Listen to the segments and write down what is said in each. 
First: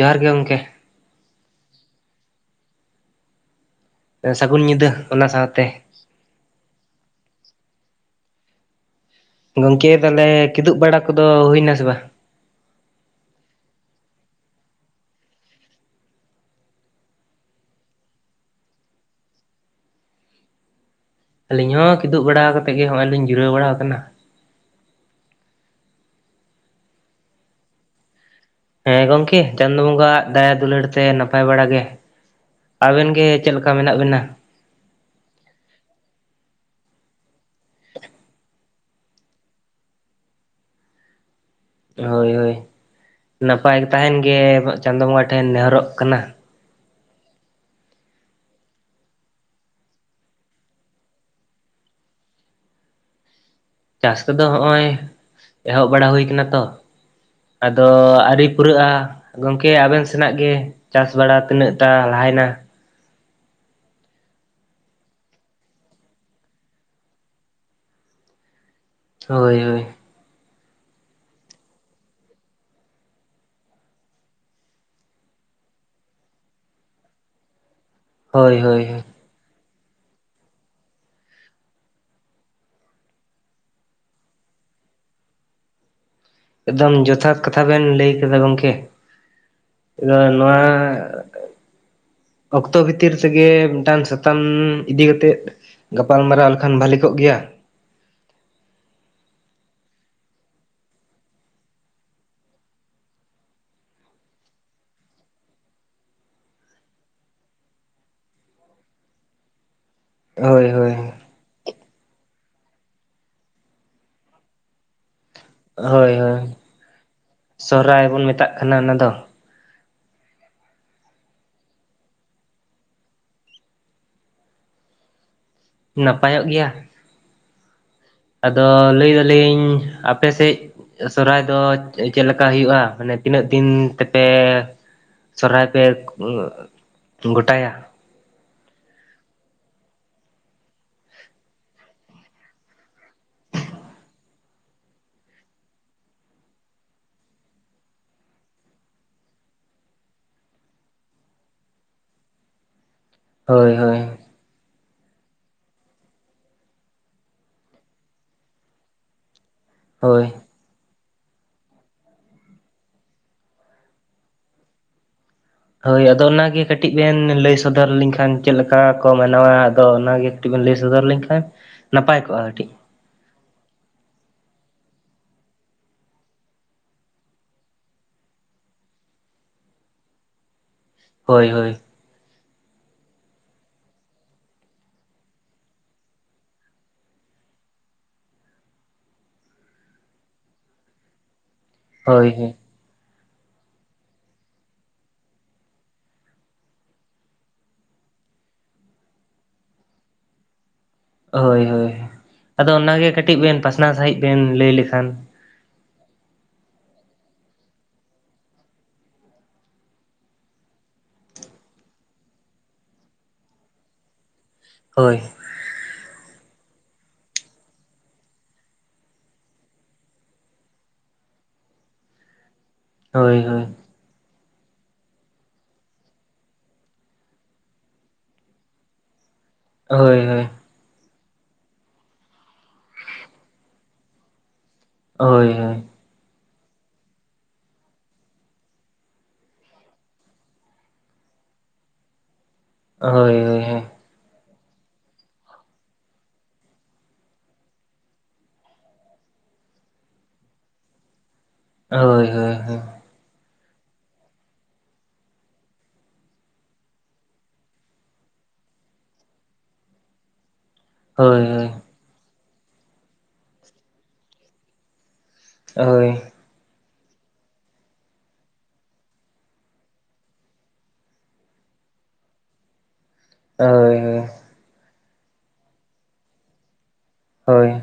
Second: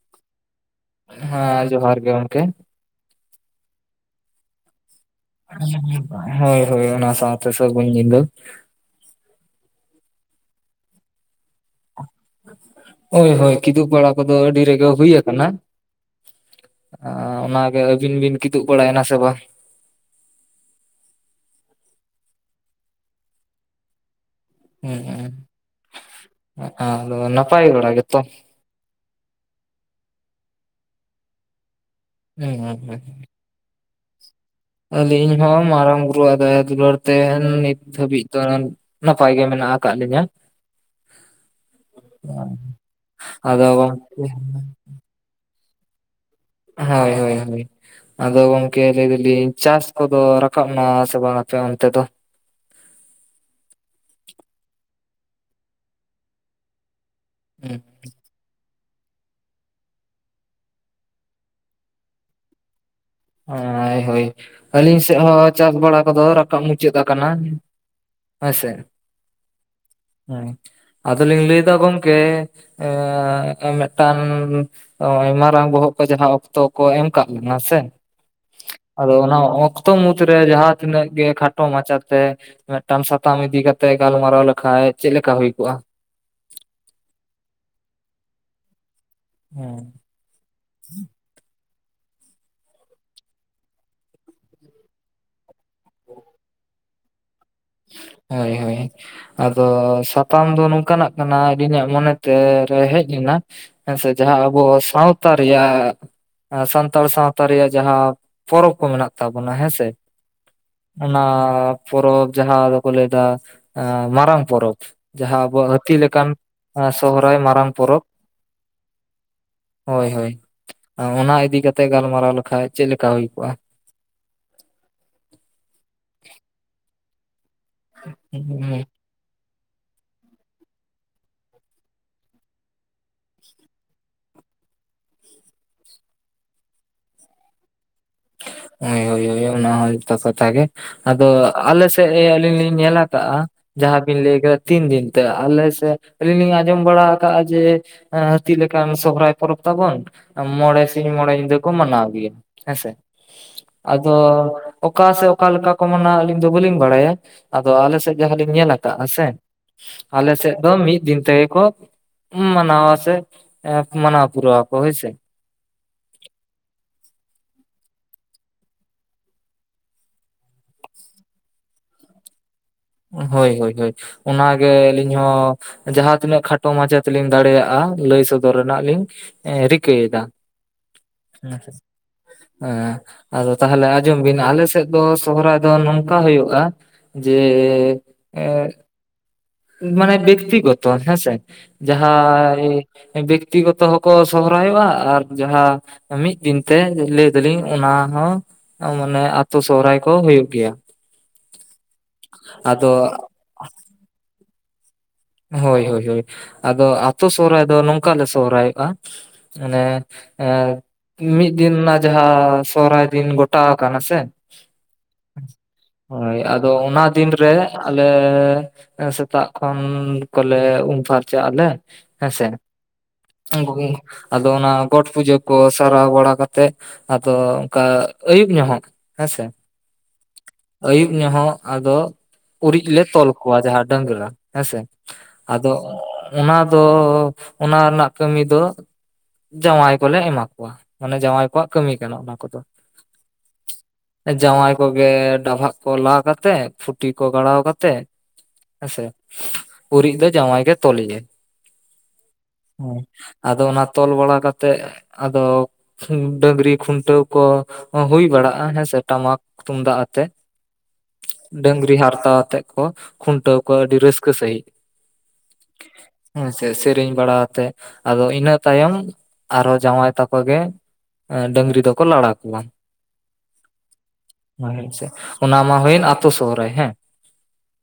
ᱡᱚᱦᱟᱨ ᱜᱮ ᱜᱚᱝᱠᱮ ᱦᱮᱸ ᱡᱚᱦᱟᱨ ᱜᱮ ᱜᱚᱝᱠᱮ ᱮ ᱥᱟᱹᱜᱩᱱ ᱧᱤᱫᱟᱹ ᱚᱱᱟ ᱥᱟᱶᱛᱮ ᱦᱚᱭ ᱦᱚᱭ ᱚᱱᱟ ᱥᱟᱶᱛᱮ ᱥᱟᱹᱜᱩᱱ ᱧᱤᱫᱟᱹ ᱜᱚᱝᱠᱮ ᱛᱟᱦᱞᱮ ᱠᱤᱫᱩᱵ ᱵᱟᱲᱟ ᱠᱚᱫᱚ ᱦᱩᱭ ᱮᱱᱟ ᱥᱮ ᱵᱟᱝ ᱦᱚᱭ ᱦᱚᱭ ᱠᱤᱫᱩᱵ ᱵᱟᱲᱟ ᱠᱚᱫᱚ ᱟᱹᱰᱤ ᱨᱮᱜᱮ ᱦᱩᱭ ᱟᱠᱟᱱᱟ ᱚᱱᱟᱜᱮ ᱟᱹᱵᱤᱱ ᱵᱤᱱ ᱠᱤᱫᱩᱵ ᱵᱟᱲᱟᱭᱮᱱᱟ ᱥᱮ ᱵᱟᱝ ᱟᱹᱞᱤᱧ ᱦᱚᱸ ᱠᱤᱫᱩᱵ ᱵᱟᱲᱟ ᱠᱟᱛᱮᱜ ᱜᱮ ᱱᱚᱜᱼᱚᱭ ᱞᱤᱧ ᱡᱤᱨᱟᱹᱣ ᱵᱟᱲᱟ ᱟᱠᱟᱱᱟ ᱦᱩᱸ ᱦᱩᱸ ᱟᱫᱚ ᱱᱟᱯᱟᱭ ᱵᱟᱲᱟ ᱜᱮᱛᱚ ᱦᱮᱸ ᱜᱚᱝᱠᱮ ᱪᱟᱸᱫᱚ ᱵᱚᱸᱜᱟ ᱟᱜ ᱫᱟᱭᱟ-ᱫᱩᱞᱟᱹᱲ ᱛᱮ ᱱᱟᱯᱟᱭ ᱵᱟᱲᱟ ᱜᱮ ᱦᱩᱸ ᱦᱩᱸ ᱦᱩᱸ ᱟᱵᱤᱱ ᱜᱮ ᱪᱮᱫ ᱞᱮᱠᱟ ᱢᱮᱱᱟᱜ ᱵᱤᱱᱟ ᱟᱹᱞᱤᱧ ᱦᱚᱸ ᱢᱟᱨᱟᱝ ᱵᱩᱨᱩᱣᱟᱜ ᱫᱟᱭᱟ-ᱫᱩᱞᱟᱹᱲ ᱛᱮ ᱱᱤᱛ ᱫᱷᱟᱹᱵᱤᱡ ᱫᱚ ᱱᱟᱯᱟᱭ ᱜᱮ ᱢᱮᱱᱟᱜ ᱟᱠᱟᱫ ᱞᱤᱧᱟᱹ ᱦᱚᱭ ᱦᱚᱭ ᱟᱫᱚ ᱱᱟᱯᱟᱭ ᱜᱮ ᱛᱟᱦᱮᱱ ᱜᱚᱝᱠᱮ ᱜᱮ ᱪᱟᱸᱫᱚ ᱵᱚᱸᱜᱟ ᱴᱷᱮᱱ ᱱᱮᱦᱚᱨᱚᱜ ᱠᱟᱱᱟ ᱦᱚᱭ ᱦᱚᱭ ᱦᱚᱭ ᱟᱫᱚ ᱜᱚᱝᱠᱮ ᱞᱟᱹᱭ ᱮᱫᱟᱞᱤᱧ ᱪᱟᱥ ᱠᱚᱫᱚ ᱨᱟᱠᱟᱵ ᱮᱱᱟ ᱥᱮ ᱵᱟᱝᱟ ᱟᱯᱮ ᱚᱱᱛᱮ ᱫᱚ ᱪᱟᱥ ᱠᱚᱫᱚ ᱱᱚᱸᱜᱼᱚᱭ ᱮᱦᱚᱵ ᱵᱟᱲᱟ ᱦᱩᱭ ᱟᱠᱟᱱᱟ ᱛᱚ ᱟᱫᱚ ᱟᱹᱣᱨᱤ ᱯᱩᱨᱟᱹᱜᱼᱟ ᱜᱚᱝᱠᱮ ᱟᱵᱤᱱ ᱥᱮᱱᱟᱜ ᱜᱮ ᱪᱟᱥ ᱵᱟᱲᱟ ᱛᱤᱱᱟᱹᱜ ᱴᱟᱜ ᱞᱟᱦᱟᱭᱮᱱᱟ ᱦᱚᱭ ᱦᱚᱭ ᱦᱚᱭ ᱟᱹᱞᱤᱧ ᱥᱮᱫ ᱦᱚᱸ ᱪᱟᱥ ᱵᱟᱲᱟ ᱠᱚᱫᱚ ᱨᱟᱠᱟᱵ ᱢᱩᱪᱟᱹᱫ ᱟᱠᱟᱱᱟ ᱦᱳᱭ ᱥᱮ ᱦᱚᱭ ᱦᱚᱭ ᱦᱮᱸ ᱟᱫᱚᱞᱤᱧ ᱞᱟᱹᱭᱮᱫᱟ ᱜᱚᱫᱠᱮ ᱮᱸᱻ ᱢᱤᱫᱴᱟᱝ ᱦᱚᱭ ᱢᱟᱨᱟᱝ ᱵᱚᱦᱚᱜ ᱠᱚ ᱡᱟᱦᱟᱸ ᱚᱠᱛᱚ ᱠᱚ ᱮᱢ ᱟᱠᱟᱜ ᱵᱚᱱᱟ ᱥᱮ ᱦᱳᱭ ᱦᱳᱭ ᱟᱫᱚ ᱚᱱᱟ ᱚᱠᱛᱚ ᱢᱩᱫᱽᱨᱮ ᱡᱟᱦᱟᱸ ᱛᱤᱱᱟᱹᱜ ᱜᱮ ᱠᱷᱟᱴᱚ ᱢᱟᱪᱷᱟᱛᱮ ᱢᱤᱫᱴᱟᱝ ᱥᱟᱛᱟᱢ ᱤᱫᱤ ᱠᱟᱛᱮᱜ ᱜᱟᱞᱢᱟᱨᱟᱣ ᱞᱮᱠᱷᱟᱡ ᱪᱮᱫ ᱞᱮᱠᱟ ᱦᱩᱭ ᱠᱚᱜᱼᱟ ᱮᱠᱫᱚᱢ ᱡᱚᱛᱷᱟᱛ ᱠᱟᱛᱷᱟ ᱵᱮᱱ ᱞᱟᱹᱭ ᱠᱮᱫᱟ ᱜᱚᱢᱠᱮ ᱦᱮᱸ ᱟᱫᱚ ᱱᱚᱣᱟ ᱚᱠᱛᱚ ᱵᱷᱤᱛᱤᱨ ᱛᱮᱜᱮ ᱢᱤᱫᱴᱟᱱ ᱥᱟᱛᱟᱢ ᱤᱫᱤ ᱠᱟᱛᱮᱫ ᱜᱟᱯᱟᱞᱢᱟᱨᱟᱣ ᱞᱮᱠᱷᱟᱱ ᱵᱷᱟᱞᱤ ᱠᱚᱜ ᱜᱮᱭᱟ ᱦᱳᱭ ᱦᱳᱭ ᱟᱫᱚ ᱥᱟᱛᱟᱢ ᱫᱚ ᱱᱚᱝᱠᱟᱱᱟᱜ ᱠᱟᱱᱟ ᱟᱹᱞᱤᱧᱟᱜ ᱢᱚᱱᱮ ᱛᱮ ᱨᱮ ᱦᱮᱡ ᱮᱱᱟ ᱦᱮᱸ ᱥᱮ ᱡᱟᱦᱟᱸ ᱟᱵᱚ ᱥᱟᱶᱛᱟ ᱨᱮᱭᱟᱜ ᱥᱟᱱᱛᱟᱲ ᱥᱟᱶᱛᱟ ᱨᱮᱭᱟᱜ ᱡᱟᱦᱟᱸ ᱯᱚᱨᱚᱵᱽ ᱠᱚ ᱢᱮᱱᱟᱜ ᱛᱟᱵᱚᱱᱟ ᱦᱮᱸᱥᱮ ᱦᱳᱭ ᱦᱳᱭ ᱚᱱᱟ ᱯᱚᱨᱚᱵᱽ ᱡᱟᱦᱟᱸ ᱫᱚᱵᱚ ᱞᱟᱹᱭ ᱮᱫᱟ ᱢᱟᱨᱟᱝ ᱯᱚᱨᱚᱵᱽ ᱡᱟᱦᱟᱸ ᱟᱵᱚᱣᱟᱜ ᱦᱟᱹᱛᱤ ᱦᱳᱭ ᱞᱮᱠᱟᱱ ᱦᱳᱭ ᱥᱚᱦᱨᱟᱭ ᱢᱟᱨᱟᱝ ᱯᱚᱨᱚᱵᱽ ᱥᱚᱦᱨᱟᱭ ᱵᱚᱱ ᱢᱮᱛᱟᱜ ᱠᱟᱱᱟ ᱚᱱᱟ ᱫᱚ ᱦᱳᱭ ᱦᱳᱭ ᱚᱱᱟ ᱤᱫᱤ ᱠᱟᱛᱮᱜ ᱜᱟᱞᱢᱟᱨᱟᱣ ᱞᱮᱠᱷᱟᱡ ᱪᱮᱫ ᱞᱮᱠᱟ ᱦᱩᱭ ᱠᱚᱜᱼᱟ ᱱᱟᱯᱟᱭᱚᱜ ᱜᱮᱭᱟ ᱟᱫᱚ ᱞᱟᱹᱭ ᱮᱫᱟᱹᱞᱤᱧ ᱟᱯᱮ ᱥᱮᱫ ᱥᱚᱦᱨᱟᱭ ᱫᱚ ᱪᱮᱫ ᱞᱮᱠᱟ ᱦᱩᱭᱩᱜᱼᱟ ᱢᱟᱱᱮ ᱛᱤᱱᱟᱹᱜ ᱫᱤᱱ ᱛᱮᱯᱮ ᱥᱚᱨᱚᱦᱟᱭ ᱯᱮ ᱜᱚᱴᱟᱭᱟ᱾ ᱦᱳᱭ ᱦᱳᱭ ᱦᱳᱭ ᱚᱱᱟ ᱦᱚᱸ ᱡᱚᱛᱷᱟᱛ ᱠᱟᱛᱷᱟ ᱜᱮ ᱟᱫᱚ ᱟᱞᱮ ᱥᱮᱫ ᱟᱹᱞᱤᱧ ᱞᱤᱧ ᱧᱮᱞ ᱟᱠᱟᱜᱼᱟ ᱡᱟᱦᱟᱸ ᱵᱮᱱ ᱞᱟᱹᱭ ᱠᱮᱫᱟ ᱛᱤᱱ ᱫᱤᱱ ᱛᱮ ᱟᱞᱮᱥᱮᱫ ᱟᱹᱞᱤᱧ ᱞᱤᱧ ᱟᱸᱡᱚᱢ ᱵᱟᱲᱟ ᱟᱠᱟᱜᱼᱟ ᱡᱮ ᱦᱟᱹᱛᱤ ᱞᱮᱠᱟᱱ ᱥᱚᱦᱨᱟᱭ ᱯᱚᱨᱚᱵᱽ ᱛᱟᱵᱚᱱ ᱢᱚᱬᱮ ᱥᱤᱧ ᱢᱚᱬᱮ ᱧᱤᱫᱟᱹ ᱠᱚ ᱢᱟᱱᱟᱣ ᱜᱮᱭᱟ ᱦᱮᱸᱥᱮ ᱦᱳᱭ ᱦᱳᱭ ᱟᱫᱚ ᱚᱠᱟ ᱥᱮ ᱚᱠᱟ ᱞᱮᱠᱟ ᱠᱚ ᱢᱮ ᱟᱹᱞᱤᱧ ᱫᱚ ᱵᱟᱹᱞᱤᱧ ᱵᱟᱲᱟᱭᱟ ᱟᱫᱚ ᱟᱞᱮᱥᱮᱫ ᱡᱟᱦᱟᱸᱞᱤᱧ ᱧᱮᱞ ᱟᱠᱟᱫᱼᱟ ᱥᱮ ᱦᱳᱭ ᱟᱞᱮ ᱥᱮᱫ ᱫᱚ ᱢᱤᱫ ᱫᱤᱱ ᱛᱮᱜᱮ ᱠᱚ ᱢᱟᱱᱟᱣᱟ ᱥᱮ ᱢᱟᱱᱟᱣ ᱯᱩᱨᱟᱹᱣ ᱟᱠᱚ ᱦᱮᱸᱥᱮ ᱦᱳᱭ ᱟᱫᱚ ᱚᱱᱟᱜᱮ ᱠᱟᱹᱴᱤᱡ ᱵᱮᱱ ᱞᱟᱹᱭ ᱥᱚᱫᱚᱨ ᱞᱤᱧ ᱠᱷᱟᱱ ᱪᱮᱫ ᱞᱮᱠᱟ ᱠᱚ ᱢᱟᱱᱟᱣᱟ ᱟᱫᱚ ᱚᱱᱟᱜᱮ ᱠᱟᱹᱴᱤᱡ ᱵᱮᱱ ᱞᱟᱹᱭ ᱥᱚᱫᱚᱨ ᱞᱮᱱ ᱠᱷᱟᱱ ᱱᱟᱯᱟᱭ ᱠᱚᱜᱼᱟ ᱠᱟᱹᱴᱤᱡ ᱦᱳᱭ ᱦᱳᱭ ᱦᱳᱭ ᱚᱱᱟᱜᱮ ᱟᱹᱞᱤᱧ ᱦᱚᱸ ᱡᱟᱦᱟᱸ ᱛᱤᱱᱟᱹᱜ ᱠᱷᱟᱴᱚ ᱢᱟᱪᱷᱟ ᱛᱮᱞᱤᱧ ᱫᱟᱲᱮᱭᱟᱜᱼᱟ ᱞᱟᱹᱭ ᱥᱚᱫᱚᱨ ᱨᱮᱱᱟᱜ ᱞᱤᱧ ᱨᱮᱠᱟᱹᱭᱮᱫᱟ ᱦᱳᱭ ᱦᱳᱭ ᱦᱮᱸ ᱟᱫᱚ ᱛᱟᱦᱚᱞᱮ ᱟᱸᱡᱚᱢ ᱵᱮᱱ ᱟᱞᱮ ᱥᱮᱫ ᱫᱚ ᱥᱚᱦᱨᱟᱭ ᱫᱚ ᱱᱚᱝᱠᱟ ᱦᱩᱭᱩᱜᱼᱟ ᱡᱮ ᱡᱮ ᱮ ᱢᱟᱱᱮ ᱵᱮᱠᱛᱤ ᱜᱚᱛᱚ ᱦᱮᱸᱥᱮ ᱦᱳᱭ ᱦᱳᱭ ᱡᱟᱦᱟᱸ ᱵᱮᱠᱛᱤ ᱜᱚᱛᱚ ᱦᱚᱸᱠᱚ ᱥᱚᱦᱨᱟᱭᱚᱜᱼᱟ ᱟᱨ ᱡᱟᱦᱟᱸ ᱢᱤᱫ ᱫᱤᱱᱛᱮ ᱞᱟᱹᱭ ᱮᱫᱟᱞᱤᱧ ᱚᱱᱟ ᱦᱚᱸ ᱢᱟᱱᱮ ᱟᱛᱳ ᱥᱚᱦᱨᱟᱭ ᱠᱚ ᱦᱩᱭᱩᱜ ᱜᱮᱭᱟ ᱦᱳᱭ ᱦᱳᱭ ᱟᱫᱚ ᱚᱱᱟᱜᱮ ᱠᱟᱹᱴᱤᱡ ᱵᱮᱱ ᱯᱟᱥᱱᱟᱣ ᱥᱟᱺᱦᱤᱡ ᱵᱮᱱ ᱞᱟᱹᱭ ᱞᱮᱠᱷᱟᱱ ᱦᱳᱭ ᱦᱳᱭ ᱦᱳᱭ ᱟᱫᱚ ᱟᱛᱳ ᱥᱚᱦᱨᱟᱭ ᱫᱚ ᱱᱚᱝᱠᱟ ᱞᱮ ᱥᱚᱦᱨᱟᱭᱚᱜᱼᱟ ᱢᱟᱱᱮ ᱢᱤᱫ ᱫᱤᱱ ᱨᱮᱱᱟᱜ ᱡᱟᱦᱟᱸ ᱥᱚᱦᱨᱟᱭ ᱫᱤᱱ ᱜᱚᱴᱟ ᱟᱠᱟᱱᱟ ᱥᱮ ᱦᱳᱭ ᱦᱳᱭ ᱟᱫᱚ ᱚᱱᱟ ᱫᱤᱱ ᱨᱮ ᱟᱞᱮ ᱥᱮᱛᱟᱜ ᱠᱷᱚᱱ ᱠᱚᱞᱮ ᱩᱢ ᱯᱷᱟᱨᱪᱟᱜ ᱟᱞᱮ ᱦᱮᱸᱥᱮ ᱦᱳᱭ ᱦᱳᱭ ᱟᱫᱚ ᱚᱱᱟ ᱜᱚᱴ ᱯᱩᱡᱟᱹ ᱠᱚ ᱥᱟᱨᱟᱣ ᱵᱟᱲᱟ ᱠᱟᱛᱮᱜ ᱟᱫᱚ ᱚᱱᱠᱟ ᱟᱹᱭᱩᱵ ᱧᱚᱜ ᱦᱚᱸᱜ ᱦᱮᱸ ᱥᱮ ᱦᱳᱭ ᱦᱳᱭ ᱟᱹᱭᱩᱵ ᱧᱚᱦᱚᱸᱜ ᱟᱫᱚ ᱩᱨᱤᱡ ᱞᱮ ᱛᱚᱞ ᱠᱚᱣᱟ ᱡᱟᱦᱟᱸ ᱰᱟᱹᱟᱝᱨᱟ ᱦᱮᱸᱥᱮ ᱦᱳᱭ ᱦᱳᱭ ᱟᱫᱚ ᱚᱱᱟ ᱫᱚ ᱚᱱᱟ ᱨᱮᱱᱟᱜ ᱠᱟᱹᱢᱤ ᱫᱚ ᱡᱟᱶᱟᱭ ᱠᱚᱞᱮ ᱮᱢᱟ ᱠᱚᱣᱟ ᱢᱟᱱᱮ ᱡᱟᱶᱟᱭ ᱠᱚᱣᱟᱜ ᱠᱟᱹᱢᱤ ᱠᱟᱱᱟ ᱚᱱᱟ ᱠᱚᱫᱚ ᱦᱳᱭ ᱦᱳᱭ ᱦᱳᱭ ᱡᱟᱶᱟᱭ ᱠᱚᱜᱮ ᱰᱟᱵᱷᱟᱜ ᱠᱚ ᱞᱟ ᱠᱟᱛᱮᱜ ᱯᱷᱩᱴᱤ ᱠᱚ ᱜᱟᱲᱟᱣ ᱠᱟᱛᱮᱜ ᱦᱮᱸᱥᱮ ᱩᱨᱤᱡ ᱫᱚ ᱡᱟᱶᱟᱭ ᱜᱮ ᱛᱚᱞᱮᱭᱟ ᱦᱳᱭ ᱦᱳᱭ ᱦᱩᱸ ᱟᱫᱚ ᱚᱱᱟ ᱛᱚᱞ ᱵᱟᱲᱟ ᱠᱟᱛᱮᱜ ᱟᱫᱚ ᱰᱟᱹᱝᱨᱤ ᱠᱷᱩᱱᱴᱟᱹᱣ ᱠᱚ ᱦᱩᱭ ᱵᱟᱲᱟᱜᱼᱟ ᱦᱮᱸᱥᱮ ᱴᱟᱢᱟᱠ ᱛᱩᱢᱫᱟᱜ ᱟᱛᱮᱜ ᱦᱳᱭ ᱦᱳᱭ ᱦᱳᱭ ᱰᱟᱹᱝᱨᱤ ᱦᱟᱨᱛᱟᱣᱛᱮᱫ ᱠᱚ ᱠᱷᱩᱱᱴᱟᱹᱣ ᱠᱚᱣᱟ ᱟᱹᱰᱤ ᱨᱟᱹᱥᱠᱟᱹ ᱥᱟᱺᱦᱤᱡ ᱦᱳᱭ ᱦᱮᱸᱥᱮ ᱥᱮᱨᱮᱧ ᱵᱟᱲᱟ ᱟᱛᱮ ᱟᱫᱚ ᱤᱱᱟᱹ ᱛᱟᱭᱚᱢ ᱟᱨᱦᱚᱸ ᱡᱟᱶᱟᱭ ᱛᱟᱠᱚ ᱜᱮ ᱮᱸ ᱰᱟᱝᱨᱤ ᱫᱚᱠᱚ ᱞᱟᱲᱟ ᱠᱚᱣᱟ ᱦᱳᱭ ᱦᱳᱭ ᱢᱟ ᱦᱮᱸᱥᱮ ᱚᱱᱟ ᱢᱟ ᱦᱩᱭᱮᱱ ᱟᱛᱳ ᱥᱳᱦᱨᱟᱭ ᱦᱮᱸ ᱦᱳᱭ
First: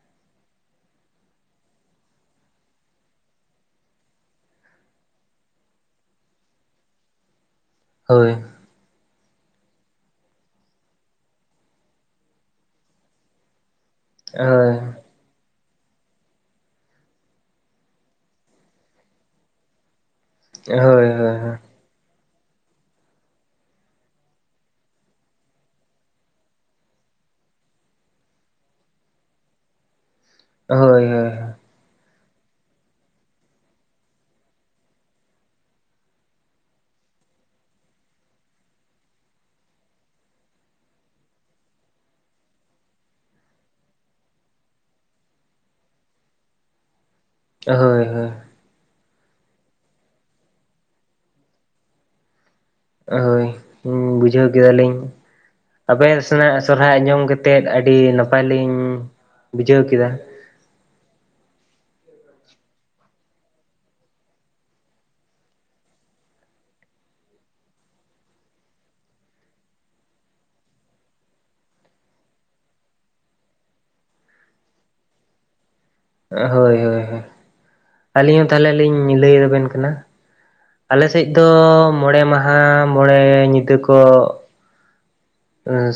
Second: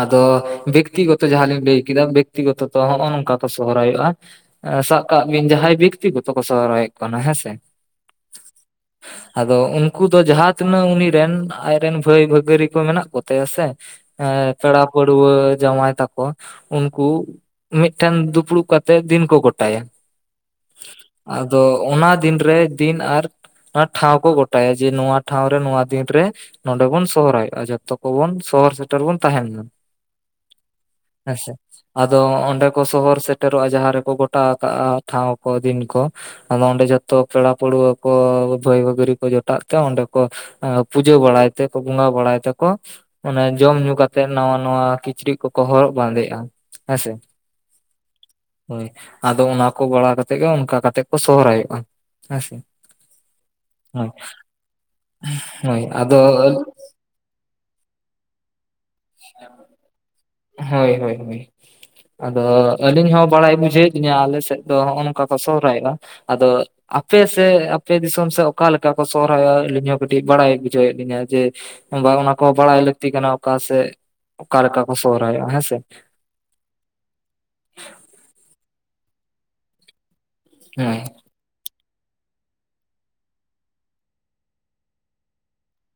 ᱟᱫᱚ ᱵᱤ ᱵᱮᱠᱛᱤᱜᱚᱛᱚ ᱡᱟᱦᱟᱸ ᱞᱤᱧ ᱞᱟᱹᱭ ᱠᱮᱫᱟ ᱵᱮᱠᱛᱤᱜᱚᱛᱚ ᱛᱚ ᱦᱚᱸᱜ-ᱚ ᱱᱚᱝᱠᱟ ᱠᱚ ᱥᱚᱦᱚᱨᱟᱭᱚᱜᱼᱟ ᱧᱮᱻ ᱥᱟᱵ ᱠᱟᱜ ᱵᱤᱱ ᱡᱟᱦᱟᱸᱭ ᱵᱮᱠᱛᱤ ᱜᱚᱛᱚ ᱠᱚ ᱥᱚᱨᱦᱟᱭᱚᱜ ᱠᱟᱱᱟ ᱦᱮᱸ ᱥᱮ ᱦᱳᱭ ᱟᱫᱚ ᱩᱱᱠᱩ ᱫᱚ ᱡᱟᱦᱟᱸ ᱛᱤᱱᱟᱹᱜ ᱩᱱᱤ ᱨᱮᱱ ᱟᱡ ᱨᱮᱱ ᱵᱷᱟᱹᱭ ᱵᱷᱟᱹᱜᱟᱹᱨᱤ ᱠᱚ ᱢᱮᱱᱟᱜ ᱠᱚᱛᱟᱭᱟ ᱥᱮ ᱦᱮᱸ ᱯᱮᱲᱟ ᱯᱟᱲᱩᱣᱟ ᱡᱟᱶᱟᱭ ᱛᱟᱠᱚ ᱩᱱᱠᱩ ᱢᱤᱫᱴᱷᱮᱱ ᱫᱩᱯᱲᱩᱵ ᱠᱟᱛᱮᱜ ᱫᱤᱱ ᱠᱚ ᱜᱚᱴᱟᱭᱟ ᱟᱫᱚ ᱚᱱᱟ ᱫᱤᱱᱨᱮ ᱫᱤᱱ ᱟᱨ ᱚᱱᱟ ᱴᱷᱟᱶ ᱠᱚ ᱜᱚᱴᱟᱭᱟ ᱡᱮ ᱱᱚᱣᱟ ᱴᱷᱟᱶ ᱨᱮ ᱱᱚᱣᱟ ᱫᱤᱱ ᱨᱮ ᱱᱚᱰᱮ ᱵᱚᱱ ᱥᱚᱦᱨᱟᱭᱚᱜᱼᱟ ᱡᱚᱛᱚ ᱠᱚᱵᱚᱱ ᱥᱚᱦᱚᱨ ᱥᱮᱴᱮᱨ ᱵᱩᱱ ᱛᱟᱦᱮᱱ ᱢᱟ᱾ ᱦᱳᱭ ᱦᱮᱸᱥᱮ ᱟᱫᱚ ᱚᱸᱰᱮ ᱠᱚ ᱥᱚᱦᱚᱨ ᱥᱮᱴᱮᱨᱚᱜᱼᱟ ᱡᱟᱦᱟᱸ ᱨᱮᱠᱚ ᱜᱚᱴᱟ ᱠᱟᱜᱼᱟ ᱴᱷᱟᱶ ᱠᱚ ᱫᱤᱱ ᱠᱚ ᱟᱫᱚ ᱚᱸᱰᱮ ᱡᱚᱛᱚ ᱯᱮᱲᱟ ᱯᱟᱹᱲᱦᱟᱹ ᱠᱚ ᱵᱷᱟᱹᱭ ᱵᱷᱟ. ᱜᱟ. ᱨᱤ ᱠᱚ ᱡᱚᱴᱟᱜ ᱛᱮ ᱚᱸᱰᱮ ᱠᱚ ᱯᱩᱡᱟᱹ ᱵᱟᱲᱟᱭ ᱛᱮᱠᱚ ᱵᱚᱸᱜᱟ ᱵᱟᱲᱟᱭ ᱛᱮᱠᱚ ᱚᱱᱮ ᱡᱚᱢ ᱧᱩ ᱠᱟᱛᱮᱜ ᱱᱟᱣᱟ ᱱᱟᱣᱟ ᱠᱤᱪᱨᱤᱡ ᱠᱚ ᱠᱚ ᱦᱚᱨᱚᱜ ᱵᱟᱸᱫᱮᱜᱼᱟ, ᱦᱮᱸ ᱥᱮ ᱦᱳᱭ ᱦᱳᱭ ᱦᱳᱭ ᱟᱫᱚ ᱚᱱᱟ ᱠᱚ ᱵᱟᱲᱟ ᱠᱟᱛᱮ ᱜᱮ ᱚᱱᱠᱟ ᱠᱟᱛᱮᱜ ᱠᱚ ᱥᱚᱦᱨᱟᱭᱚᱜᱼᱟ ᱦᱮᱸᱥᱮ ᱦᱳᱭ ᱦᱳᱭ ᱵᱩᱡᱷᱟᱹᱣ ᱠᱮᱫᱟᱞᱤᱧ ᱦᱳᱭ ᱟᱯᱮ ᱟᱫᱚ ᱥᱮᱱᱟᱜ ᱥᱚᱨᱦᱟᱭ ᱟᱸᱡᱚᱢ ᱠᱟᱛᱮ ᱠᱟᱛᱮᱫ ᱟᱹᱰᱤ ᱱᱟᱯᱟᱭ ᱞᱤᱧ ᱵᱩᱡᱷᱟᱹᱣ ᱠᱮᱫᱟ ᱦᱳᱭ ᱦᱳᱭ ᱦᱳᱭ ᱟᱫᱚ ᱟᱹᱞᱤᱧ ᱦᱚᱸ ᱵᱟᱲᱟᱭ ᱵᱩᱡᱷᱟᱹᱣᱮᱫ ᱞᱤᱧᱟᱹ ᱟᱞᱮ ᱥᱮᱫ ᱫᱚ ᱦᱚᱜᱼᱚᱭ ᱱᱚᱝᱠᱟ ᱠᱚ ᱥᱚᱦᱨᱟᱭᱚᱜᱼᱟ ᱟᱫᱚ ᱟᱯᱮ ᱥᱮ ᱟᱯᱮ ᱫᱤᱥᱚᱢ ᱥᱮᱫ ᱚᱠᱟᱞᱮᱠᱟ ᱠᱚ ᱥᱚᱦᱨᱟᱭᱚᱜᱼᱟ ᱟᱹᱞᱤᱧ ᱦᱚᱸ ᱠᱟᱹᱴᱤᱡ ᱵᱟᱲᱟᱭ ᱵᱩᱡᱷᱟᱹᱣᱮᱫ ᱞᱤᱧᱟᱹ ᱡᱮ ᱵᱟᱝ ᱚᱱᱟ ᱠᱚ ᱵᱟᱲᱟᱭ ᱞᱟᱹᱠᱛᱤ ᱠᱟᱱᱟ ᱚᱠᱟ ᱥᱮᱫ ᱚᱠᱟᱮᱠᱟ ᱠᱚ ᱥᱚᱦᱨᱟᱭᱚᱜᱼᱟ ᱦᱮᱸᱥᱮ᱾ ᱦᱳᱭ ᱦᱳᱭ ᱦᱳᱭ ᱟᱹᱞᱤᱧ ᱦᱚᱸ ᱛᱟᱦᱚᱞᱮ ᱞᱤᱧ ᱞᱟᱹᱭ ᱟᱵᱮᱱ ᱠᱟᱱᱟ ᱦᱮᱸ ᱟᱞᱮ ᱥᱮᱫ ᱫᱚ ᱢᱚᱬᱮ ᱢᱟᱦᱟ ᱢᱚᱬᱮ ᱧᱤᱫᱟᱹ ᱠᱚ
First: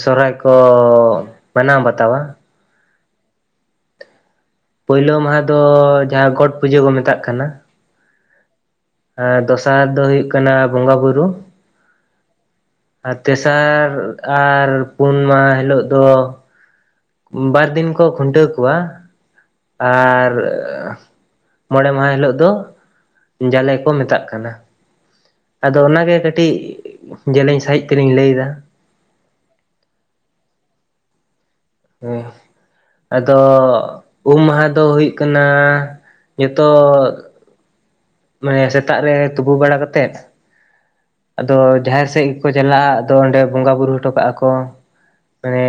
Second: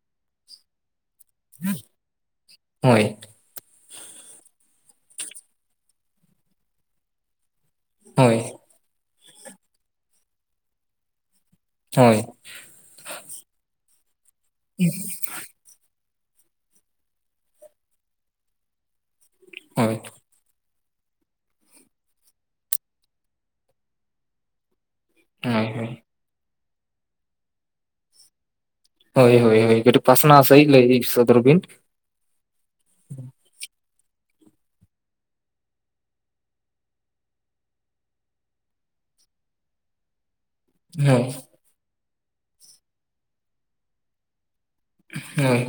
ᱥᱚᱨᱦᱟᱭ ᱠᱚ ᱢᱟᱱᱟᱣ ᱵᱟᱛᱟᱣᱟ᱾ ᱦᱳᱭ ᱯᱳᱭᱞᱳ ᱢᱟᱦᱟ ᱫᱚ ᱡᱟᱦᱟᱸ ᱜᱚᱴ ᱯᱩᱡᱟᱹ ᱠᱚ ᱢᱮᱛᱟᱜ ᱠᱟᱱᱟ ᱦᱳᱭ ᱟᱨ ᱫᱚᱥᱟᱨ ᱫᱚ ᱦᱳᱭᱳᱜ ᱠᱟᱱᱟ ᱵᱚᱸᱜᱟ ᱵᱩᱨᱩ ᱦᱳᱭ ᱟᱨ ᱛᱮᱥᱟᱨ ᱟᱨ ᱯᱩᱱ ᱢᱟᱦᱟ ᱦᱤᱞᱳᱜ ᱫᱚ ᱵᱟᱨ ᱫᱤᱱ ᱠᱚ ᱠᱷᱩᱱᱴᱟᱹᱣ ᱠᱚᱣᱟ ᱦᱳᱭ ᱟᱨ ᱢᱚᱬᱮ ᱢᱟᱦᱟ ᱦᱤᱞᱳᱜ ᱫᱚ ᱡᱟᱞᱮ ᱠᱚ ᱢᱮᱛᱟᱜ ᱠᱟᱱᱟ ᱦᱳᱭ ᱟᱫᱚ ᱦᱳᱭ ᱚᱱᱟᱜᱮ ᱠᱟᱹᱴᱤᱡ ᱡᱮᱞᱮᱧ ᱥᱟᱹᱦᱤᱡ ᱛᱮᱞᱤᱧ ᱞᱟᱹᱭ ᱮᱫᱟ᱾ ᱦᱳᱭ ᱦᱳᱭ ᱦᱳᱭ ᱠᱟᱹᱴ ᱯᱟᱥᱱᱟᱣ ᱥᱟᱦᱤᱡ ᱞᱟᱹᱭ ᱥᱚᱫᱚᱨ ᱵᱤᱱ᱾ ᱦᱮᱸ ᱟᱫᱚ ᱩᱢ ᱢᱟᱦᱟ ᱫᱚ ᱦᱩᱭᱩᱜ ᱠᱟᱱᱟ ᱡᱚᱛᱚ ᱢᱟᱱᱮ ᱥᱮᱛᱟᱜ ᱨᱮ ᱛᱩᱵᱩ ᱵᱟᱲᱟ ᱠᱟᱛᱮᱫ ᱦᱮᱸ ᱟᱫᱚ ᱡᱟᱦᱮᱨ ᱥᱮᱫ ᱜᱮᱠᱚ ᱪᱟᱞᱟᱜᱼᱟ ᱟᱫᱚ ᱚᱸᱰᱮ ᱵᱚᱸᱜᱟ ᱵᱩᱨᱩ ᱦᱚᱴᱚ ᱠᱟᱜᱼᱟ ᱠᱚ᱾ ᱦᱳᱭ ᱢᱟᱱᱮ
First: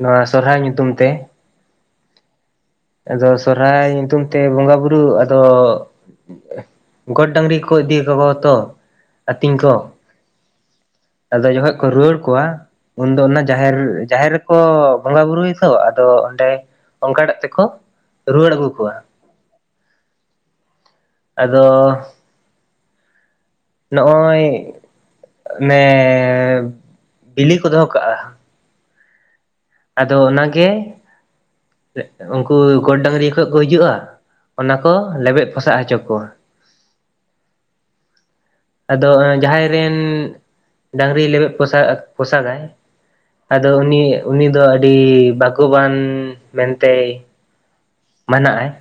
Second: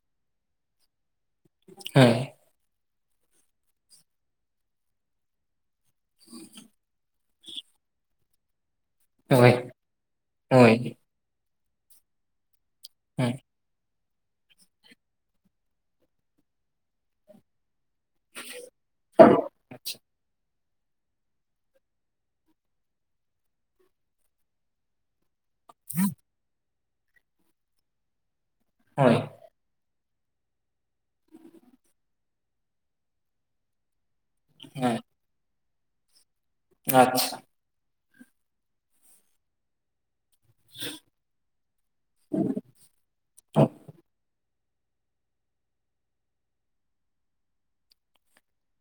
ᱱᱚᱣᱟ ᱥᱚᱨᱦᱟᱭ ᱧᱩᱛᱩᱢ ᱛᱮ᱾ ᱦᱮᱸ ᱟᱫᱚ ᱥᱚᱨᱦᱟᱭ ᱧᱩᱛᱩᱢ ᱛᱮ ᱵᱚᱸᱜᱟ ᱵᱩᱨᱩ ᱟᱫᱚ, ᱜᱚᱴ ᱰᱟᱝᱨᱤ ᱠᱚ ᱤᱫᱤ ᱠᱟᱠᱚᱣᱟ ᱛᱚ ᱦᱳᱭ ᱟᱹᱛᱤᱧ ᱠᱚ ᱦᱳᱭ ᱟᱫᱚ ᱡᱚᱠᱷᱚᱡ ᱠᱚ ᱨᱩᱣᱟᱹᱲ ᱠᱚᱣᱟ, ᱩᱱᱫᱚ ᱦᱳᱭ ᱚᱱᱟ ᱡᱟᱦᱮᱨ ᱡᱟᱦᱮᱨ ᱠᱚ ᱵᱚᱸᱜᱟ ᱵᱩᱨᱩᱭᱟᱛᱚ ᱟᱫᱚ ᱚᱸᱰᱮ ᱚᱱᱠᱟᱴᱟᱜ ᱛᱮᱠᱚ ᱨᱩᱣᱟᱹᱲ ᱟᱹᱜᱩ ᱠᱚᱣᱟ᱾ ᱟᱪᱪᱷᱟ [unintelligible] ᱟᱫᱚ ᱱᱚᱜᱼᱚᱭ ᱢᱮ ᱵᱤᱞᱤ ᱠᱚ ᱫᱚᱦᱚ ᱠᱟᱜᱼᱟ ᱦᱳᱭ ᱟᱫᱚ ᱚᱱᱟᱜᱮ ᱩᱱᱠᱩ ᱜᱚᱰ ᱰᱟᱝᱨᱤ ᱠᱷᱚᱡ ᱠᱚ ᱦᱤᱡᱩᱜᱼᱟ ᱚᱱᱟ ᱠᱚ ᱦᱮᱸ ᱞᱮᱵᱮᱜ ᱯᱚᱥᱟᱜ ᱦᱚᱪᱚ ᱠᱚᱣᱟ ᱟᱪᱪᱷᱟ ᱟᱫᱚ ᱡᱟᱦᱟᱸᱭ ᱨᱮᱱ ᱰᱟᱹᱝᱨᱤ ᱞᱮᱵᱮᱜ ᱯᱚᱥᱟᱜ ᱯᱚᱥᱟᱜᱟᱭ ᱾ ᱟᱫᱚ ᱩᱱᱤ, ᱩᱱᱤ ᱫᱚ ᱟᱹᱰᱤ ᱵᱟᱜᱚᱵᱟᱱ ᱢᱮᱱᱛᱮᱭ ᱢᱟᱱᱟᱜᱼᱟᱭ ᱾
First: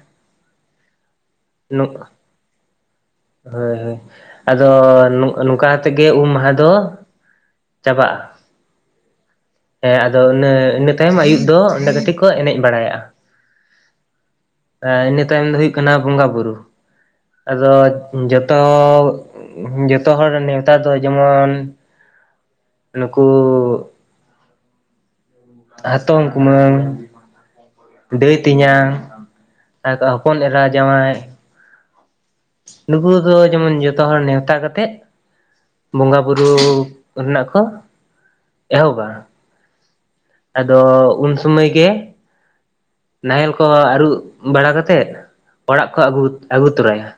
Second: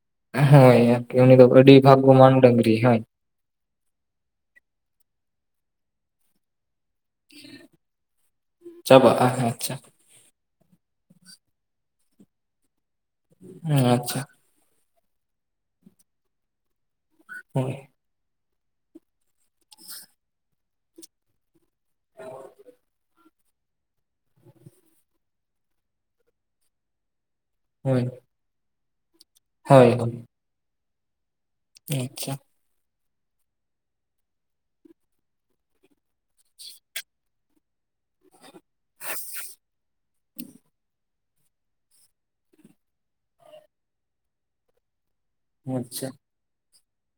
ᱦᱳᱭ ᱟᱨᱠᱤ ᱩᱱᱤ ᱫᱚ ᱟᱹᱰᱤ ᱵᱷᱟᱜᱽᱜᱚᱢᱟᱱ ᱰᱟᱹᱝᱨᱤ ᱦᱳᱭ ᱦᱳᱭ ᱦᱳᱭ ᱟᱫᱚ ᱱᱚᱝᱠᱟᱛᱮ ᱜᱮ ᱩᱢ ᱢᱟᱦᱟ ᱫᱚ ᱪᱟᱵᱟᱜᱼᱟ ᱪᱟᱵᱟᱜᱼᱟ ᱟᱪᱪᱷᱟ ᱾ ᱮᱸ ᱟᱫᱚ ᱤᱱᱟᱹ, ᱤᱱᱟᱹ ᱛᱟᱭᱚᱢ ᱟᱹᱭᱩᱵ ᱫᱚ ᱚᱸᱰᱮ ᱠᱟᱹᱴᱤᱡ ᱠᱚ ᱮᱱᱮᱡ ᱵᱟᱲᱟᱭᱟᱜ‌ᱼᱟ ᱾ ᱟᱪᱪᱷᱟ ᱤᱱᱟᱹ ᱛᱟᱭᱚᱢ ᱫᱚ ᱦᱩᱭᱩᱜ ᱠᱟᱱᱟ ᱵᱚᱸᱜᱟ ᱵᱩᱨᱩ ᱾ ᱟᱫᱚ ᱦᱳᱭ ᱡᱚᱛᱚ, ᱡᱚᱛᱚ ᱦᱚᱲ ᱱᱮᱣᱛᱟ ᱫᱚ ᱡᱮᱢᱚᱱ [unintelligible] ᱱᱩᱠᱩ ᱦᱟᱛᱚᱢ ᱠᱩᱢᱟᱹᱝ ᱦᱳᱭ ᱫᱟᱹᱭ ᱛᱤᱧᱟᱝ, ᱦᱳᱭ ᱦᱚᱯᱚᱱ ᱮᱨᱟ ᱡᱟᱶᱟᱭ ᱟᱪᱪᱷᱟ ᱱᱩᱠᱩ ᱫᱚ ᱡᱮᱢᱚᱱ ᱡᱚᱛᱚ ᱦᱚᱲ ᱱᱮᱣᱛᱟ ᱠᱟᱛᱮᱜ ᱵᱚᱸᱜᱟ ᱵᱩᱨᱩ ᱨᱮᱱᱟᱜ ᱠᱚ ᱮᱦᱚᱵᱟ [unintelligible] [inaudible] ᱟᱫᱚ ᱩᱱ ᱥᱩᱢᱟᱹᱭ ᱜᱮ ᱱᱟᱦᱮᱞ ᱠᱚ ᱟᱹᱨᱩᱵ ᱵᱟᱲᱟ ᱠᱟᱛᱮᱜ, ᱚᱲᱟᱜ ᱠᱚ ᱟᱪᱪᱷᱟ ᱟᱹᱜᱩ, ᱟᱹᱜᱩ ᱛᱚᱨᱟᱭᱟ‌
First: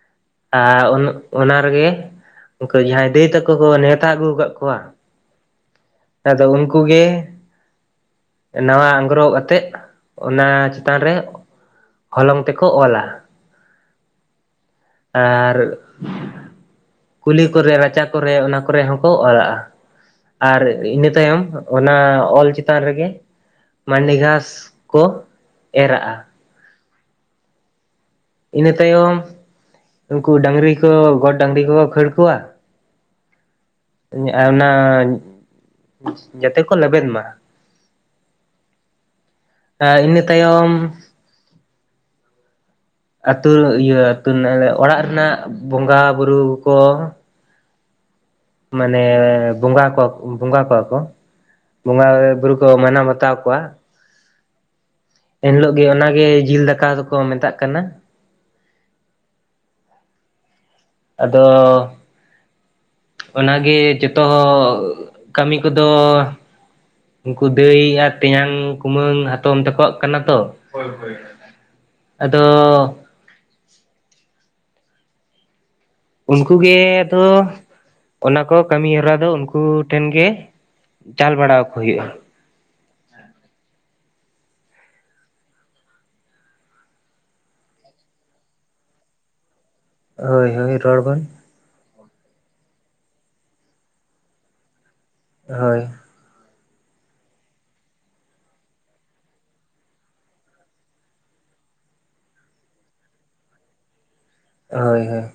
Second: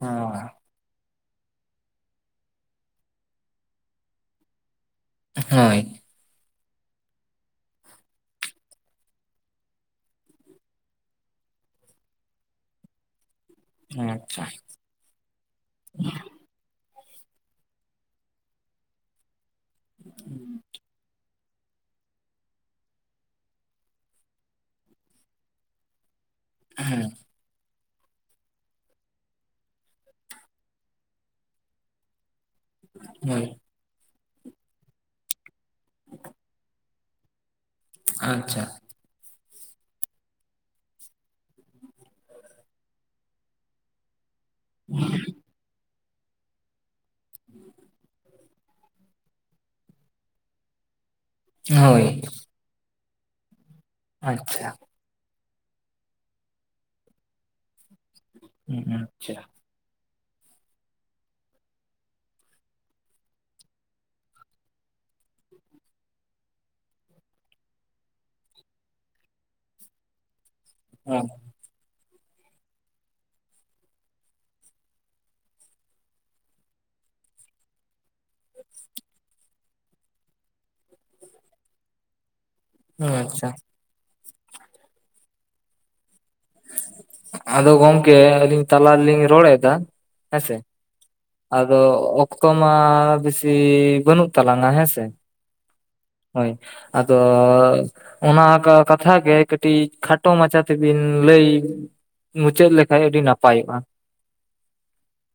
ᱦᱳᱭ ᱟᱨ ᱚᱱᱟ ᱨᱮᱜᱮ ᱩᱱᱠᱩ ᱡᱟᱦᱟᱸᱭ ᱫᱟᱹᱭ ᱛᱟᱠᱚ ᱠᱚ ᱱᱮᱣᱛᱟ ᱟᱹᱜᱩ ᱠᱟᱫ ᱠᱚᱣᱟ ᱦᱳᱭ ᱟᱫᱚ ᱩᱱᱠᱩ ᱜᱮ ᱱᱟᱣᱟ ᱟᱝᱜᱽᱨᱚᱵ ᱟᱛᱮᱫ ᱚᱱᱟ ᱪᱮᱛᱟᱱ ᱨᱮ ᱦᱚᱞᱚᱝ ᱛᱮᱠᱚ ᱚᱞᱟ ᱟᱪᱪᱷᱟ ᱟᱨ ᱠᱩᱞᱦᱤ ᱠᱚᱨᱮ ᱨᱟᱪᱟ ᱠᱚᱨᱮ ᱚᱱᱟ ᱠᱚᱨᱮ ᱦᱚᱸᱠᱚ ᱚᱞᱟᱜᱼᱟ, ᱟᱨ ᱤᱱᱟᱹ ᱛᱟᱭᱚᱢ ᱚᱱᱟ ᱚᱞ ᱪᱮᱛᱟᱱ ᱨᱮᱜᱮ ᱢᱟᱹᱱᱰᱤ ᱜᱷᱟᱥ ᱠᱚ ᱮᱨᱟᱜᱼᱟ ᱾ ᱦᱩᱸ ᱤᱱᱟᱹ ᱛᱟᱭᱚᱢ ᱩᱱᱠᱩ ᱰᱟᱝᱨᱤ ᱠᱚ ᱜᱚᱰ ᱰᱟᱝᱨᱤ ᱠᱚᱠᱚ ᱠᱷᱟᱹᱲ ᱠᱚᱣᱟ ᱦᱳᱭ ᱤᱱᱟᱹ ᱟᱨ ᱚᱱᱟ ᱡᱟᱛᱮ ᱠᱚ ᱞᱮᱵᱮᱫ ᱢᱟ ᱟᱪᱪᱷᱟ ᱤᱱᱟᱹ ᱛᱟᱭᱚᱢ ᱟᱹᱛᱩ ᱤᱭᱟᱹ ᱟᱹᱛᱩ ᱨᱮᱱᱟᱜᱼᱞᱮ ᱾ ᱚᱲᱟᱜ ᱨᱮᱱᱟᱜ ᱵᱚᱸᱜᱟ ᱵᱩᱨᱩ ᱠᱚ [inaudible] ᱢᱟᱱᱮ ᱵᱚᱸᱜᱟ ᱠᱚᱣᱟ ᱵᱚᱸᱜᱟ ᱠᱚᱣᱟ ᱠᱚ ᱾ ᱵᱚᱸᱜᱟ ᱦᱳᱭ ᱵᱩᱨᱩ ᱠᱚ ᱢᱟᱱᱟᱣ ᱵᱟᱛᱟᱣ ᱠᱚᱣᱟ ᱾ ᱟᱪᱪᱷᱟ ᱮᱱ ᱦᱤᱞᱳᱜ ᱜᱤ ᱚᱱᱟᱜᱤ ᱡᱤᱞ ᱫᱟᱠᱟ ᱫᱚᱠᱚ ᱢᱮᱛᱟᱜ ᱠᱟᱱᱟ ᱾ ᱦᱩᱸ ᱟᱪᱪᱷᱟ ᱟᱫᱚᱻ ᱚᱱᱟᱜᱤ ᱡᱚᱛᱚ ᱠᱟᱹᱢᱤ ᱠᱚᱫᱚ ᱩᱱᱠᱩ ᱫᱟᱹᱭ ᱟᱨ ᱛᱮᱧᱟᱝ ᱠᱩᱢᱟᱹᱝ ᱦᱟᱛᱚᱢ ᱛᱟᱠᱚᱟᱜ ᱠᱟᱱᱟ ᱛᱚ ᱟᱫᱚ ᱩᱱᱠᱩᱜᱮ ᱟᱫᱚ ᱚᱱᱟ ᱠᱚ ᱠᱟᱹᱢᱤ ᱦᱚᱨᱟ ᱫᱚ ᱩᱱᱠᱩ ᱴᱷᱮᱱ ᱜᱮ ᱪᱟᱞ ᱵᱟᱲᱟᱣ ᱟᱠᱚ ᱦᱩᱭᱩᱜᱼᱟ ᱾ ᱚ ᱟᱪᱪᱷᱟ ᱟᱫᱚ ᱜᱚᱝᱠᱮ ᱟᱹᱞᱤᱧ ᱛᱞᱟ ᱨᱮᱞᱤᱧ ᱨᱚᱲ ᱮᱫᱟ ᱦᱳᱭ ᱦᱮᱸᱥᱮ ᱦᱳᱭ ᱨᱚᱲ ᱵᱮᱱ ᱟᱫᱚ ᱚᱠᱛᱚ ᱢᱟ ᱵᱮᱥᱤ ᱵᱟᱹᱱᱩᱜ ᱛᱟᱞᱟᱝᱟ ᱦᱮᱸ ᱥᱮ ᱦᱳᱭ ᱦᱳᱭ ᱟᱫᱚ ᱚᱱᱟ ᱠᱟᱛᱷᱟ ᱜᱮ ᱠᱟᱹᱴᱤᱡ ᱠᱷᱟᱴᱚ ᱢᱟᱪᱷᱟ ᱛᱮᱵᱤᱱ ᱞᱟᱹᱭ ᱢᱩᱪᱟᱹᱫ ᱞᱮᱠᱷᱟᱡ ᱟᱹᱰᱤ ᱱᱟᱯᱟᱭᱚᱜ-ᱟ ᱦᱳᱭ ᱦᱳᱭ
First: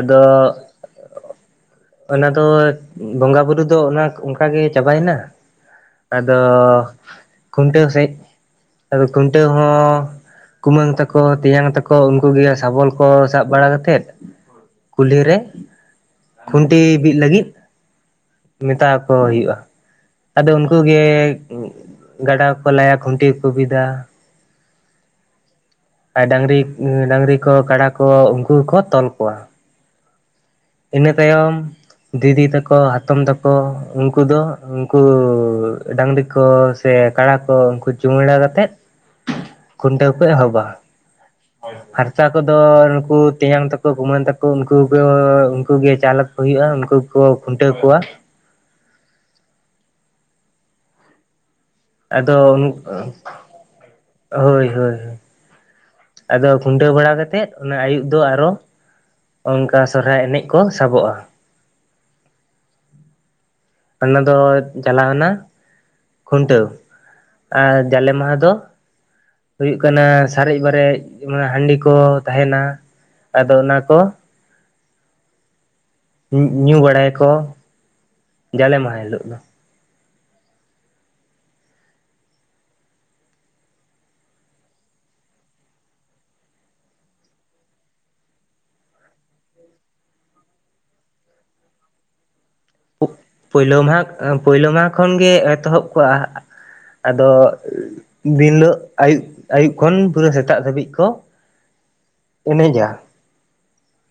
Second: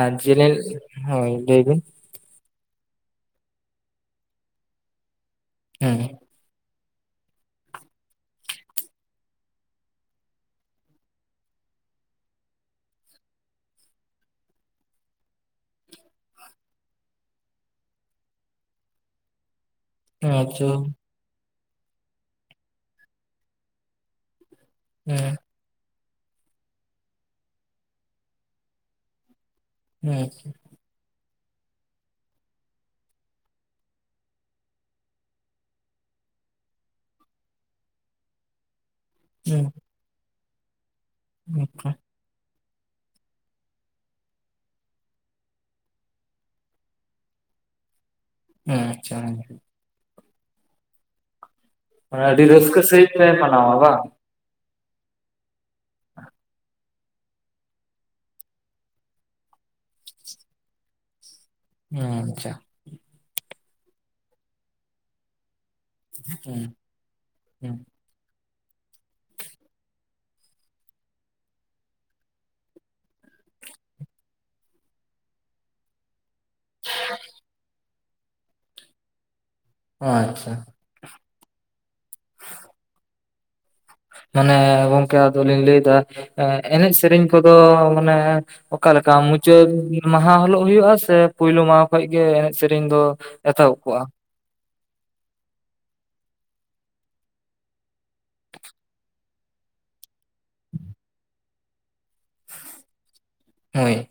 ᱟᱨ ᱡᱮᱞᱮᱧ ᱦᱳᱭ ᱞᱟᱹᱭ ᱵᱤᱱ ᱚᱱᱟ ᱫᱚ ᱵᱚᱸᱜᱟ ᱵᱩᱨᱩ ᱫᱚ ᱚᱱᱟ ᱚᱱᱠᱟ ᱜᱮ ᱪᱟᱵᱟᱭᱮᱱᱟ ᱦᱩᱸ ᱟᱫᱚ ᱠᱷᱩᱱᱴᱟᱹᱣ ᱥᱮᱡ ᱟᱫᱚ ᱠᱷᱩᱱᱴᱟᱹᱣ ᱦᱚᱸ ᱠᱩᱢᱟᱹᱝ ᱛᱟᱠᱚ ᱛᱮᱧᱟᱝ ᱛᱟᱠᱚ ᱩᱱᱠᱩ ᱜᱮ ᱥᱟᱵᱚᱞ ᱠᱚ ᱥᱟᱵ ᱵᱟᱲᱟ ᱠᱟᱛᱮᱫ ᱠᱩᱞᱦᱤ ᱨᱮ ᱠᱷᱩᱱᱴᱤ ᱵᱤᱫ ᱞᱟᱹᱜᱤᱫ ᱢᱮᱛᱟᱠᱚ ᱦᱩᱭᱩᱜ-ᱟ ᱟᱫᱚ ᱟᱪᱪᱷᱟ ᱩᱱᱠᱩ ᱜᱮ ᱜᱟᱰᱟᱠᱚ ᱞᱟᱭᱟ ᱠᱷᱩᱱᱴᱤ ᱠᱚᱠᱚ ᱵᱤᱫᱟ ᱦᱩᱸ ᱟᱨ ᱰᱟᱝᱨᱤ ᱰᱟᱝᱨᱤ ᱠᱚ ᱠᱟᱰᱟ ᱠᱚ ᱩᱱᱠᱩ ᱜᱮᱠᱚ ᱛᱚᱞ ᱠᱚᱣᱟ ᱦᱩᱸ ᱤᱱᱟᱹ ᱛᱟᱭᱚᱢ ᱫᱤᱫᱤ ᱛᱟᱠᱚ ᱦᱟᱛᱚᱢ ᱛᱟᱠᱚ ᱩᱱᱠᱩ ᱫᱚ ᱩᱱᱠᱩ ᱰᱟᱝᱨᱤ ᱠᱚ ᱥᱮ ᱠᱟᱲᱟ ᱠᱚ ᱩᱱᱠᱩ ᱪᱩᱢᱟᱹᱲᱟ ᱠᱟᱛᱮᱫ ᱦᱩᱸ ᱠᱷᱩᱱᱴᱟᱹᱣ ᱠᱚ ᱮᱦᱚᱵᱟ ᱟᱨ ᱦᱟᱥᱟ ᱠᱚᱫᱚ ᱱᱩᱠᱩ ᱛᱮᱧᱟᱝ ᱛᱟᱠᱚ ᱠᱩᱢᱟᱹᱝ ᱛᱟᱠᱚ ᱩᱱᱠᱩ ᱜᱮᱠᱚ ᱩᱱᱠᱩ ᱜᱮ ᱪᱟᱞᱚ ᱠᱚ ᱦᱩᱭᱩᱜ-ᱟ ᱩᱱᱠᱩ ᱜᱮᱠᱚ ᱠᱷᱩᱱᱴᱟᱹᱣ ᱠᱚᱣᱟ ᱦᱩᱸ ᱟᱪᱪᱷᱟ ᱟᱫᱚ ᱟᱹᱰᱤ ᱨᱟᱹᱥᱠᱟᱹ ᱥᱟᱹᱦᱤᱡ ᱯᱮ ᱢᱟᱱᱟᱣᱟ ᱵᱟᱝ ᱦᱳᱭ ᱦᱳᱭ ᱦᱳᱭ ᱟᱫᱚ ᱠᱷᱩᱱᱴᱟᱹᱣ ᱵᱟᱲᱟ ᱠᱟᱛᱮᱫ ᱚᱱᱟ ᱟᱹᱭᱩᱵ ᱫᱚ ᱟᱫᱚ ᱚᱝᱠᱟ ᱥᱚᱨᱦᱟᱭ ᱮᱱᱮᱡ ᱠᱚ ᱥᱟᱵᱚᱜ-ᱟ ᱦᱩᱸ ᱟᱪᱪᱷᱟ ᱚᱱᱟ ᱫᱚ ᱪᱟᱞᱟᱣᱱᱟ ᱦᱩᱸ ᱠᱷᱩᱱᱴᱟᱹᱣ ᱟᱨ ᱦᱩᱸ ᱡᱟᱞᱮ ᱢᱟᱦᱟ ᱫᱚ ᱦᱩᱭᱩᱜ ᱠᱟᱱᱟ ᱥᱟᱨᱮᱡ ᱵᱟᱨᱮᱡ ᱦᱟᱺᱰᱤ ᱠᱚ ᱛᱟᱦᱮᱱᱟ ᱟᱫᱚ ᱚᱱᱟ ᱠᱚ ᱧᱩ ᱵᱟᱲᱟᱭᱟᱠᱚ᱾ ᱡᱟᱞᱮ ᱢᱟᱦᱟ ᱦᱤᱞᱳᱜ ᱫᱚ᱾ ᱟᱪᱪᱷᱟ ᱢᱟᱱᱮ ᱜᱚᱝᱠᱮ ᱟᱫᱚᱞᱤᱧ ᱞᱟᱹᱭᱫᱟ ᱮᱱᱮᱡ ᱥᱮᱨᱮᱧ ᱠᱚᱫᱚ ᱢᱟᱱᱮ ᱚᱠᱟᱞᱮᱠᱟ ᱢᱩᱪᱟᱹᱫ ᱢᱟᱦᱟ ᱦᱤᱞᱳᱜ ᱦᱩᱭᱩᱜ-ᱟᱥᱮ ᱯᱩᱭᱞᱳ ᱢᱟᱦᱟ ᱠᱷᱚᱡᱜᱮ ᱮᱱᱮᱡ ᱥᱮᱨᱮᱧ ᱫᱚ ᱮᱛᱚᱦᱚᱵ ᱠᱚᱜ-ᱟ᱾ ᱯᱩᱭᱞᱳ ᱢᱟᱦᱟ ᱠᱷᱚᱱ ᱜᱮ ᱮᱛᱚᱦᱚᱵ ᱠᱚᱜ-ᱟ ᱟᱫᱚ ᱫᱤᱱ ᱫᱚ ᱟᱹᱭᱩᱵ ᱟᱹᱭᱩᱵ ᱠᱷᱚᱱ ᱯᱩᱨᱟᱹ ᱥᱮᱛᱟᱜ ᱫᱷᱟᱹᱵᱤᱡ ᱠᱚ ᱮᱱᱮᱡᱟ ᱦᱳᱭ